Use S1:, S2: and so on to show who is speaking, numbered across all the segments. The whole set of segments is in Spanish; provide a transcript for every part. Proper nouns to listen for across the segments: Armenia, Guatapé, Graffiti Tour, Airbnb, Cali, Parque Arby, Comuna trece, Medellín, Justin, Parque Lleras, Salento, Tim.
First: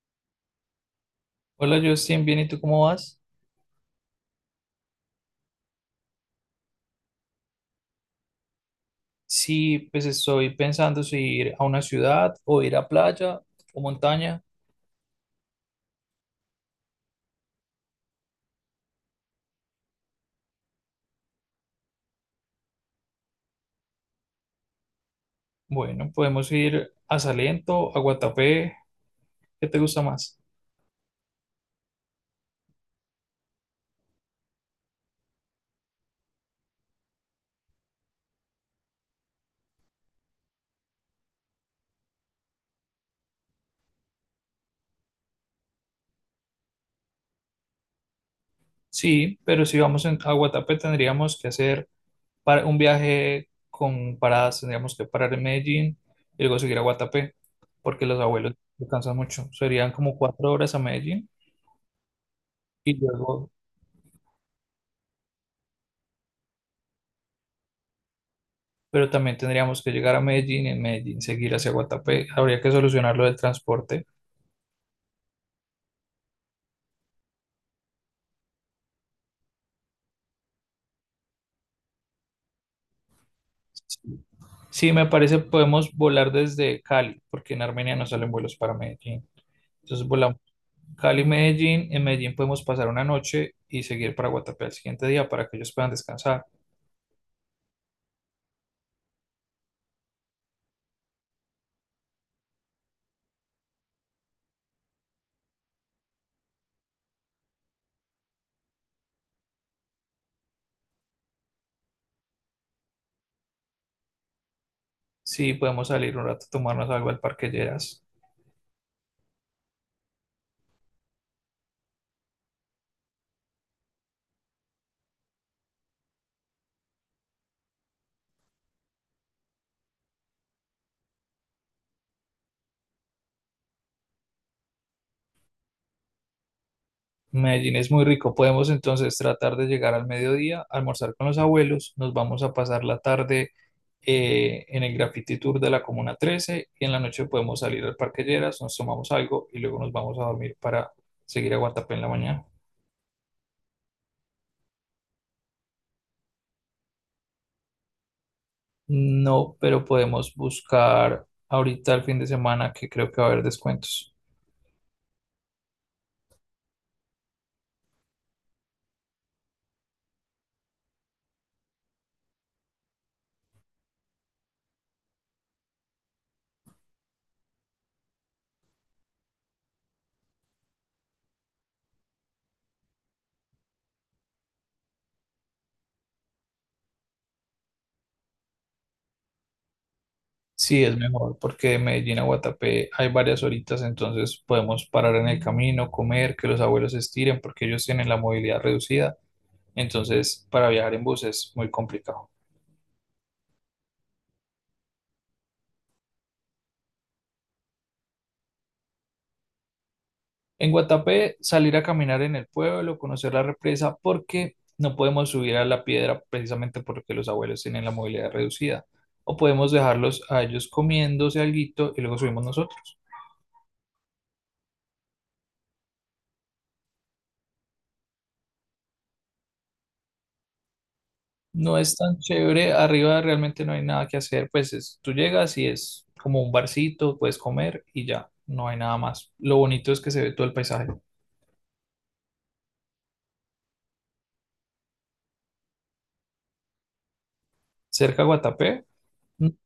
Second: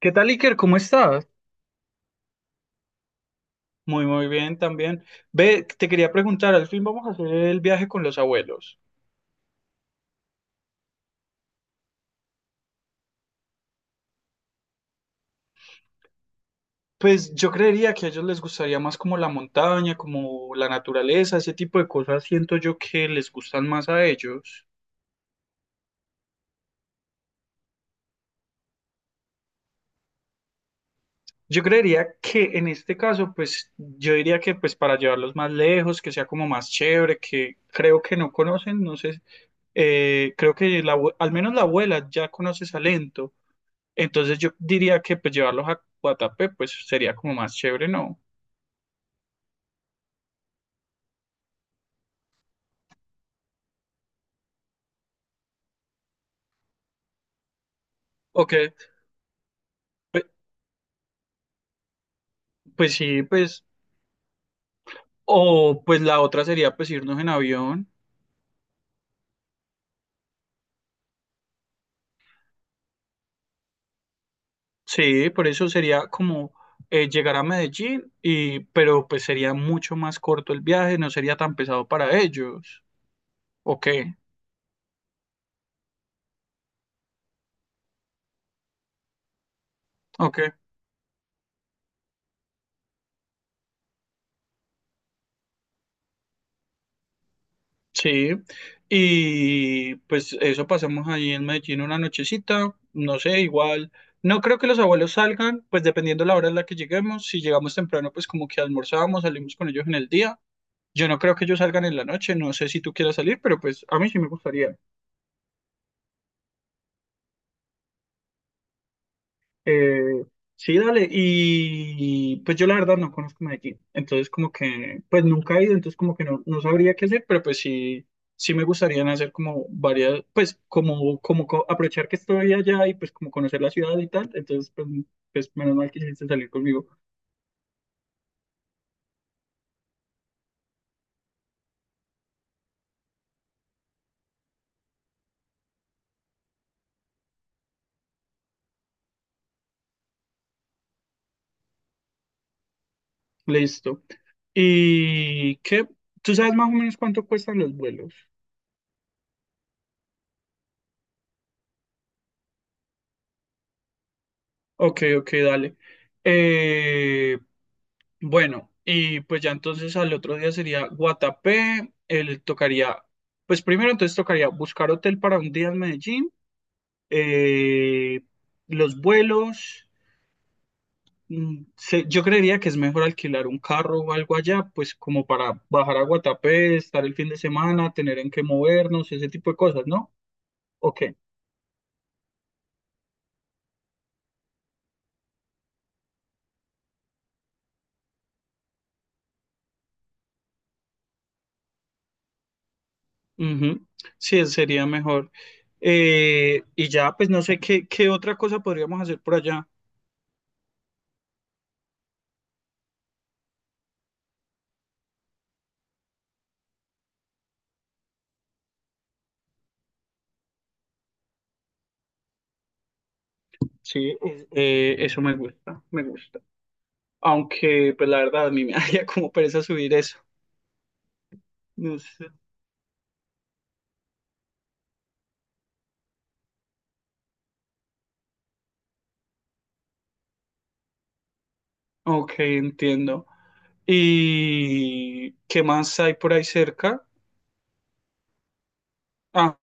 S1: ¿Qué tal, Iker? ¿Cómo estás?
S2: Hola Justin, bien, ¿y tú cómo vas?
S1: Muy bien también. Ve, te quería preguntar, al fin vamos a hacer el viaje con los abuelos.
S2: Sí, pues estoy pensando si ir a una ciudad o ir a playa o montaña.
S1: Pues yo creería que a ellos les gustaría más como la montaña, como la naturaleza, ese tipo de cosas siento yo que les gustan más a ellos.
S2: Bueno, podemos ir a Salento, a Guatapé, ¿qué te gusta más?
S1: Yo creería que en este caso, pues yo diría que pues para llevarlos más lejos, que sea como más chévere, que creo que no conocen, no sé, creo que al menos la abuela ya conoce Salento. Entonces yo diría que pues llevarlos a Guatapé pues sería como más chévere, ¿no?
S2: Sí, pero si vamos a Guatapé tendríamos que hacer para un viaje con paradas, tendríamos que parar en Medellín y luego seguir a Guatapé, porque los
S1: O
S2: abuelos
S1: que,
S2: descansan mucho. Serían como
S1: pe-
S2: 4 horas a Medellín y
S1: pues sí,
S2: luego
S1: pues, o pues la otra sería pues irnos en avión.
S2: pero también tendríamos que llegar a Medellín, en Medellín seguir hacia Guatapé. Habría que solucionar lo del transporte.
S1: Sí, por eso sería como llegar a Medellín y, pero pues sería mucho más corto el viaje, no sería tan pesado para ellos. ¿O qué?
S2: Sí, me parece podemos volar desde Cali, porque en Armenia no salen vuelos para Medellín. Entonces
S1: ¿O
S2: volamos
S1: qué?
S2: Cali-Medellín, en Medellín podemos pasar una noche y seguir para Guatapé al siguiente día para que ellos puedan descansar.
S1: Sí, y pues eso pasamos ahí en Medellín una nochecita, no sé, igual. No creo que los abuelos salgan, pues dependiendo la hora en la que lleguemos. Si llegamos temprano, pues como que almorzábamos, salimos con ellos en el día. Yo no creo que ellos salgan en la noche, no sé si tú quieras salir, pero pues a mí sí me gustaría.
S2: Sí, podemos salir un rato a tomarnos algo al Parque Lleras.
S1: Eh, sí, dale. Y pues yo la verdad no conozco Medellín. Entonces como que, pues nunca he ido, entonces como que no, no sabría qué hacer, pero pues sí, sí me gustaría hacer como varias, pues como, aprovechar que estoy allá y pues como conocer la ciudad y tal. Entonces pues, pues menos mal que quisiste salir conmigo.
S2: Medellín es muy rico. Podemos entonces tratar de llegar al mediodía, almorzar con los abuelos. Nos vamos a pasar la tarde en el Graffiti Tour de la Comuna 13 y en la noche podemos salir al Parque Lleras, nos tomamos algo y luego nos vamos a dormir para seguir a Guatapé en la mañana.
S1: Listo. ¿Y qué? ¿Tú sabes más o menos cuánto cuestan los vuelos?
S2: No, pero podemos buscar ahorita el fin de semana que creo que va a haber descuentos.
S1: Ok, ok, dale. Eh, Bueno, y pues ya entonces al otro día sería Guatapé, él tocaría, pues primero entonces tocaría buscar hotel para un día en Medellín, eh, los vuelos, yo creería que es mejor alquilar un carro o algo allá, pues como para bajar a Guatapé, estar el fin de semana, tener en qué movernos, ese tipo de cosas, ¿no?
S2: Sí, es
S1: Ok.
S2: mejor porque de Medellín a Guatapé hay varias horitas, entonces podemos parar en el camino, comer, que los abuelos se estiren porque ellos tienen la movilidad reducida. Entonces, para viajar en bus es muy complicado.
S1: Ujú. Sí, sería mejor. Y ya, pues no sé qué, qué otra cosa podríamos hacer por allá.
S2: En Guatapé, salir a caminar en el pueblo, conocer la represa, porque no podemos subir a la piedra precisamente porque los abuelos tienen la movilidad reducida. O podemos dejarlos a ellos comiéndose alguito y luego subimos nosotros.
S1: Sí, eso me gusta, me gusta. Aunque, pues la verdad, a mí me haría como pereza subir eso.
S2: No es
S1: No
S2: tan
S1: sé.
S2: chévere, arriba realmente no hay nada que hacer, pues es, tú llegas y es como un barcito, puedes comer y ya, no hay nada más. Lo bonito es que se ve todo el paisaje.
S1: Ok, entiendo. ¿Y qué más hay por ahí cerca?
S2: Cerca a Guatapé,
S1: Ah,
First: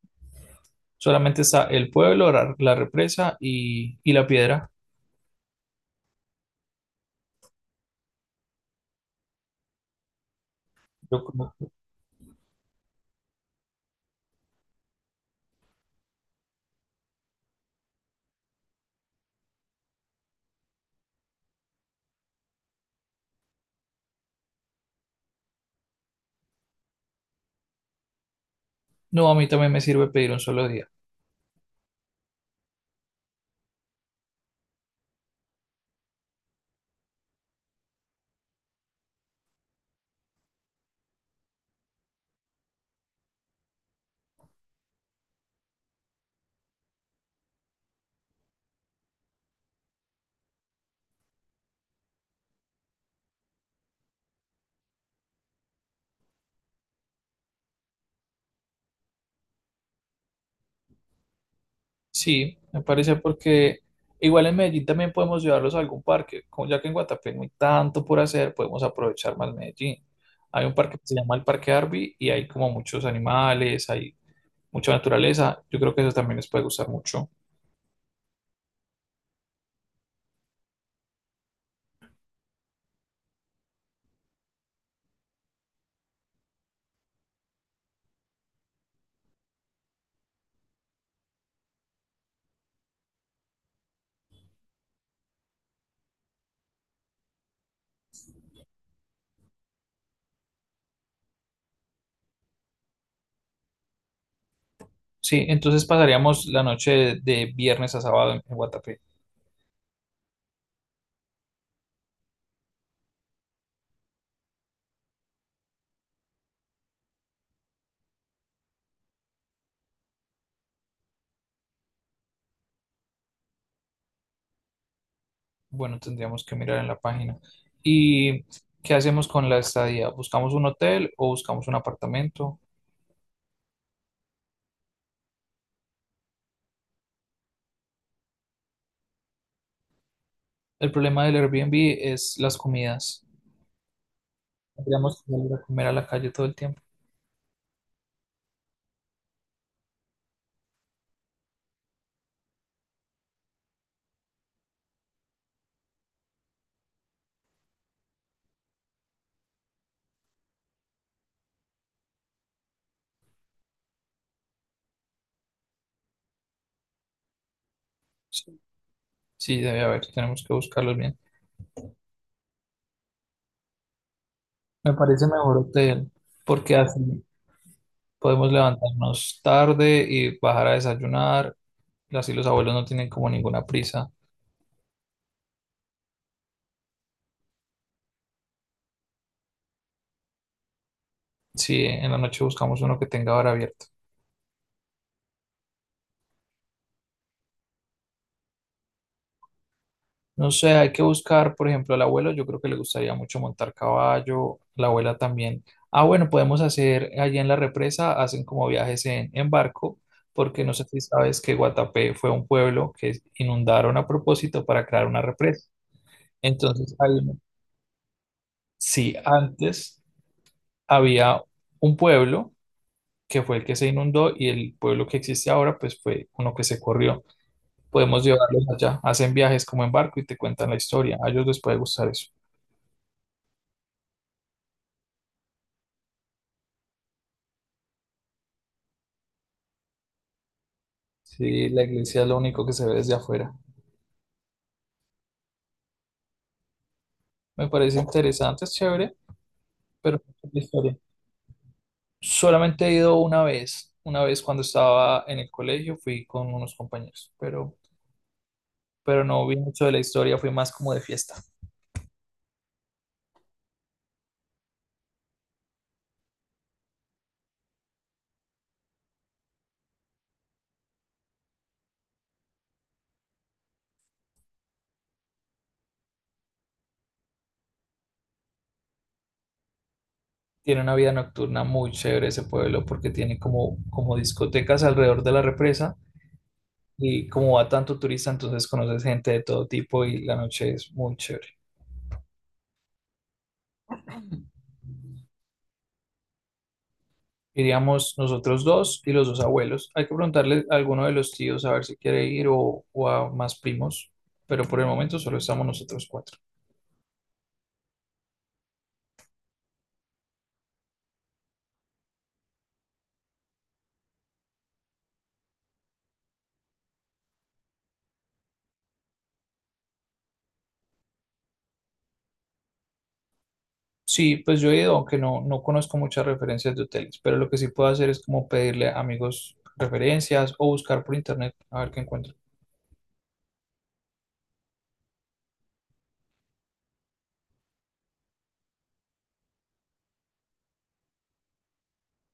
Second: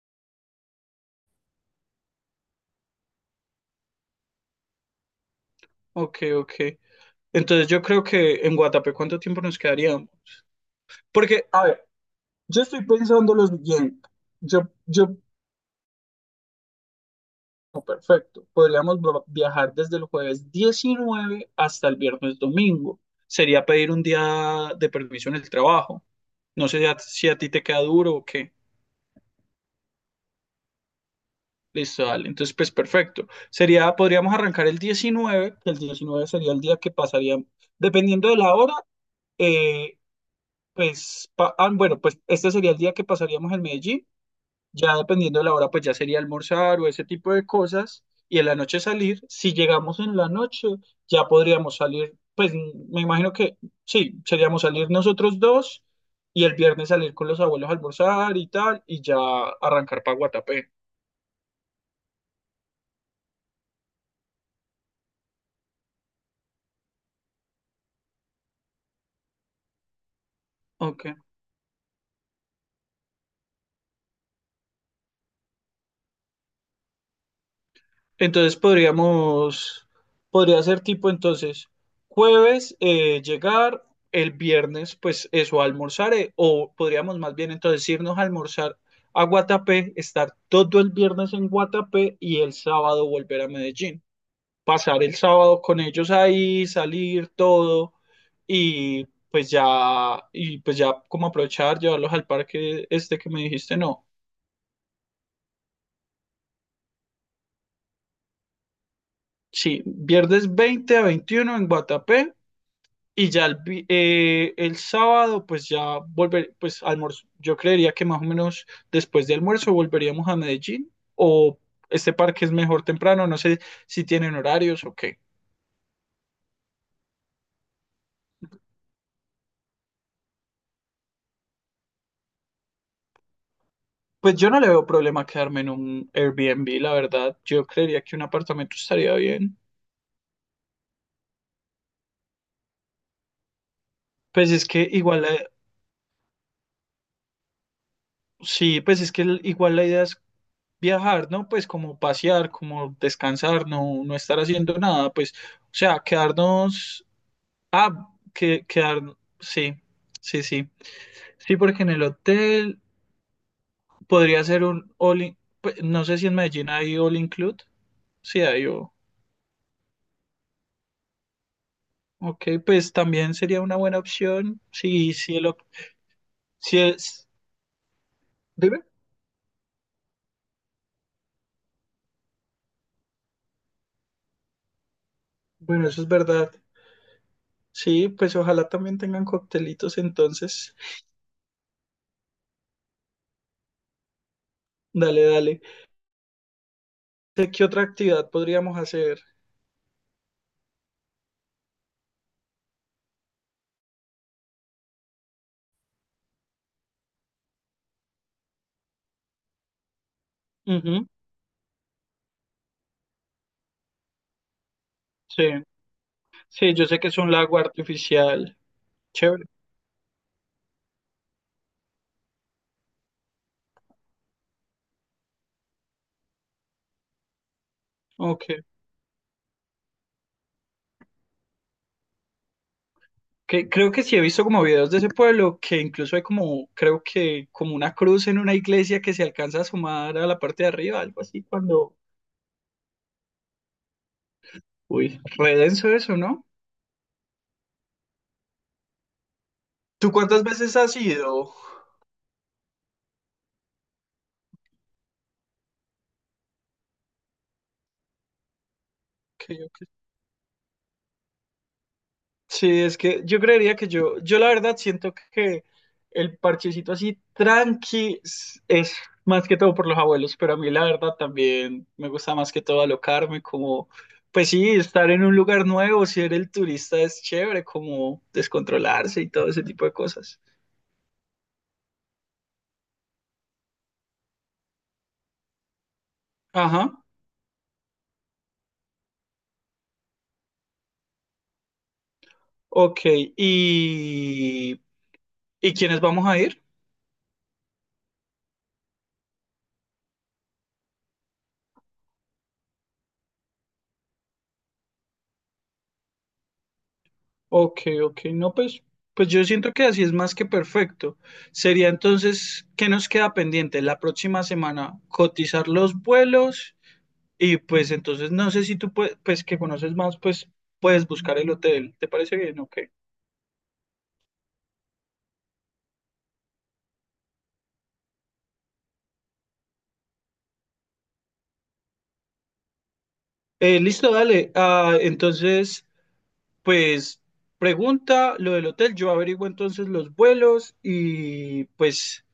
S2: solamente está el pueblo, la represa y la piedra.
S1: ok, ok. Entonces yo creo que en Guatapé, ¿cuánto tiempo nos quedaríamos?
S2: Yo
S1: Porque,
S2: como-
S1: a ver, yo estoy pensando lo siguiente. Yo, yo, oh, perfecto. Viajar desde el jueves 19 hasta el viernes domingo. Sería pedir un día de permiso en el trabajo. No sé si a ti te queda duro o qué.
S2: no, a mí también me sirve pedir un solo día.
S1: Listo, dale. Entonces, pues perfecto. Sería, podríamos arrancar el 19 que el 19 sería el día que pasaríamos, dependiendo de la hora, eh, bueno, pues este sería el día que pasaríamos en Medellín. Ya dependiendo de la hora, pues ya sería almorzar o ese tipo de cosas. Y en la noche salir. Si llegamos en la noche, ya podríamos salir, pues me imagino que sí, seríamos salir nosotros dos y el viernes salir con los abuelos a almorzar y tal, y ya arrancar para Guatapé.
S2: Sí, me parece porque igual en Medellín también podemos llevarlos a algún parque. Como ya que en Guatapé no hay tanto por hacer, podemos aprovechar más Medellín. Hay un parque que
S1: Ok.
S2: se llama el Parque Arby y hay como muchos animales, hay mucha naturaleza. Yo creo que eso también les puede gustar mucho.
S1: Entonces podríamos, podría ser tipo entonces jueves llegar, el viernes pues eso almorzaré, o podríamos más bien entonces irnos a almorzar a Guatapé, estar todo el viernes en Guatapé y el sábado volver a Medellín. Pasar el sábado con ellos ahí, salir todo y y pues ya como aprovechar, llevarlos al parque este que me dijiste, no.
S2: Sí, entonces pasaríamos la noche de viernes a sábado en Guatapé.
S1: Sí, viernes 20 a 21 en Guatapé. Y ya el sábado, pues ya volver, pues almuerzo. Yo creería que más o menos después de almuerzo volveríamos a Medellín o este parque es mejor temprano, no sé si tienen horarios o qué.
S2: Bueno, tendríamos que mirar en la página. ¿Y qué hacemos con la estadía? ¿Buscamos un hotel o buscamos un apartamento?
S1: Pues yo no le veo problema quedarme en un Airbnb, la verdad. Yo creería que un apartamento estaría bien.
S2: El problema del Airbnb es las comidas.
S1: Pues es que
S2: Tendríamos
S1: igual,
S2: que
S1: la-
S2: salir a comer a la calle todo el tiempo.
S1: Sí, pues es que igual la idea es viajar, ¿no? Pues como pasear, como descansar, no, no estar haciendo nada, pues, o sea, quedarnos. Ah, que, quedar, sí, sí, sí. Sí, porque en el hotel podría ser un pues, no sé si en Medellín hay all include. Sí,
S2: Sí. Sí, debe haber, tenemos que buscarlos bien.
S1: ok, pues también sería una buena opción.
S2: Me
S1: Sí,
S2: parece
S1: sí,
S2: mejor hotel, porque
S1: sí
S2: así
S1: es.
S2: podemos
S1: Dime.
S2: levantarnos tarde y bajar a desayunar. Así los abuelos no tienen como ninguna prisa.
S1: Bueno, eso es verdad. Sí, pues ojalá también tengan coctelitos entonces.
S2: Sí, en la noche buscamos uno que tenga hora abierta.
S1: Dale, dale. ¿Qué otra actividad podríamos hacer?
S2: No sé, hay que buscar, por ejemplo, al abuelo, yo creo que le gustaría mucho montar caballo, la abuela también. Ah, bueno, podemos hacer allí en la represa, hacen como viajes en barco, porque no sé si
S1: Ujú.
S2: sabes que Guatapé fue un pueblo que inundaron a propósito para crear una
S1: Sí,
S2: represa.
S1: sí, yo
S2: Entonces,
S1: sé que
S2: hay
S1: es un
S2: una-
S1: lago artificial.
S2: sí,
S1: Chévere.
S2: antes había un pueblo que fue el que se inundó y el pueblo que existe ahora, pues fue uno que se corrió. Podemos
S1: Ok.
S2: llevarlos allá, hacen viajes como en barco y te cuentan la historia. A ellos les puede gustar eso.
S1: Que, creo que sí he visto como videos de ese pueblo que incluso hay como, creo que como una cruz en una iglesia que se alcanza a sumar a la parte de arriba, algo así,
S2: Sí, la
S1: cuando...
S2: iglesia es lo único que se ve desde afuera.
S1: Uy, re denso eso, ¿no?
S2: Me parece interesante, es chévere,
S1: ¿Tú
S2: pero no
S1: cuántas
S2: sé la
S1: veces has
S2: historia.
S1: ido? Ok,
S2: Solamente he ido una vez cuando estaba en el colegio, fui con unos compañeros, pero no vi mucho
S1: ok.
S2: de la historia, fui más como de fiesta.
S1: Sí, es que yo creería que yo la verdad siento que el parchecito es más que todo por los abuelos, pero a mí la verdad también me gusta más que todo alocarme, como, pues sí, estar en un lugar nuevo, ser el turista es chévere, como descontrolarse y todo ese tipo de cosas.
S2: Tiene una vida nocturna muy chévere ese pueblo porque tiene como, como discotecas alrededor de la represa
S1: Ajá,
S2: y como va tanto turista, entonces conoces gente de todo tipo y la noche es muy chévere.
S1: ok. ¿Y, ¿y quiénes vamos a ir?
S2: Iríamos nosotros dos y los dos abuelos. Hay que preguntarle a alguno de los tíos a ver si quiere ir o a más primos, pero por el momento solo estamos nosotros cuatro.
S1: Ok, ok, no, pues, pues yo siento que así es más que perfecto. Sería entonces, ¿qué nos queda pendiente? La próxima semana cotizar los vuelos y pues entonces no sé si pues que conoces más, pues puedes buscar el hotel. ¿Te parece bien? Ok.
S2: Sí, pues yo he ido, aunque no conozco muchas referencias de hoteles, pero lo que sí puedo hacer es como pedirle a amigos referencias o buscar por internet a ver qué encuentro.
S1: Listo, dale. Ah, entonces, pues pregunta lo del hotel. Yo averiguo entonces los vuelos y pues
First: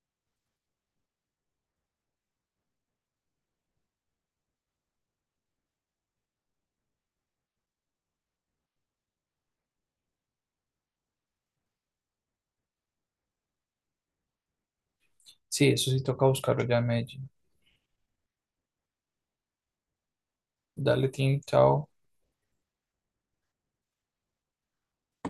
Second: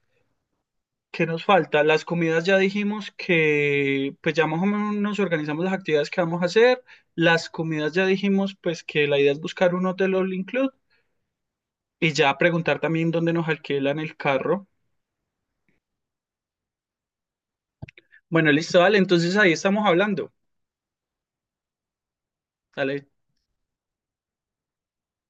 S1: ¿qué nos falta? Las comidas ya dijimos que, pues ya más o menos nos organizamos las actividades que vamos a hacer. Las comidas ya dijimos, pues que la idea es buscar un hotel all include y ya preguntar también dónde nos alquilan el carro.
S2: Sí, eso sí toca buscarlo ya en Medellín.
S1: Bueno, listo, dale, entonces ahí estamos hablando.
S2: Dale, Tim, chao.
S1: Dale.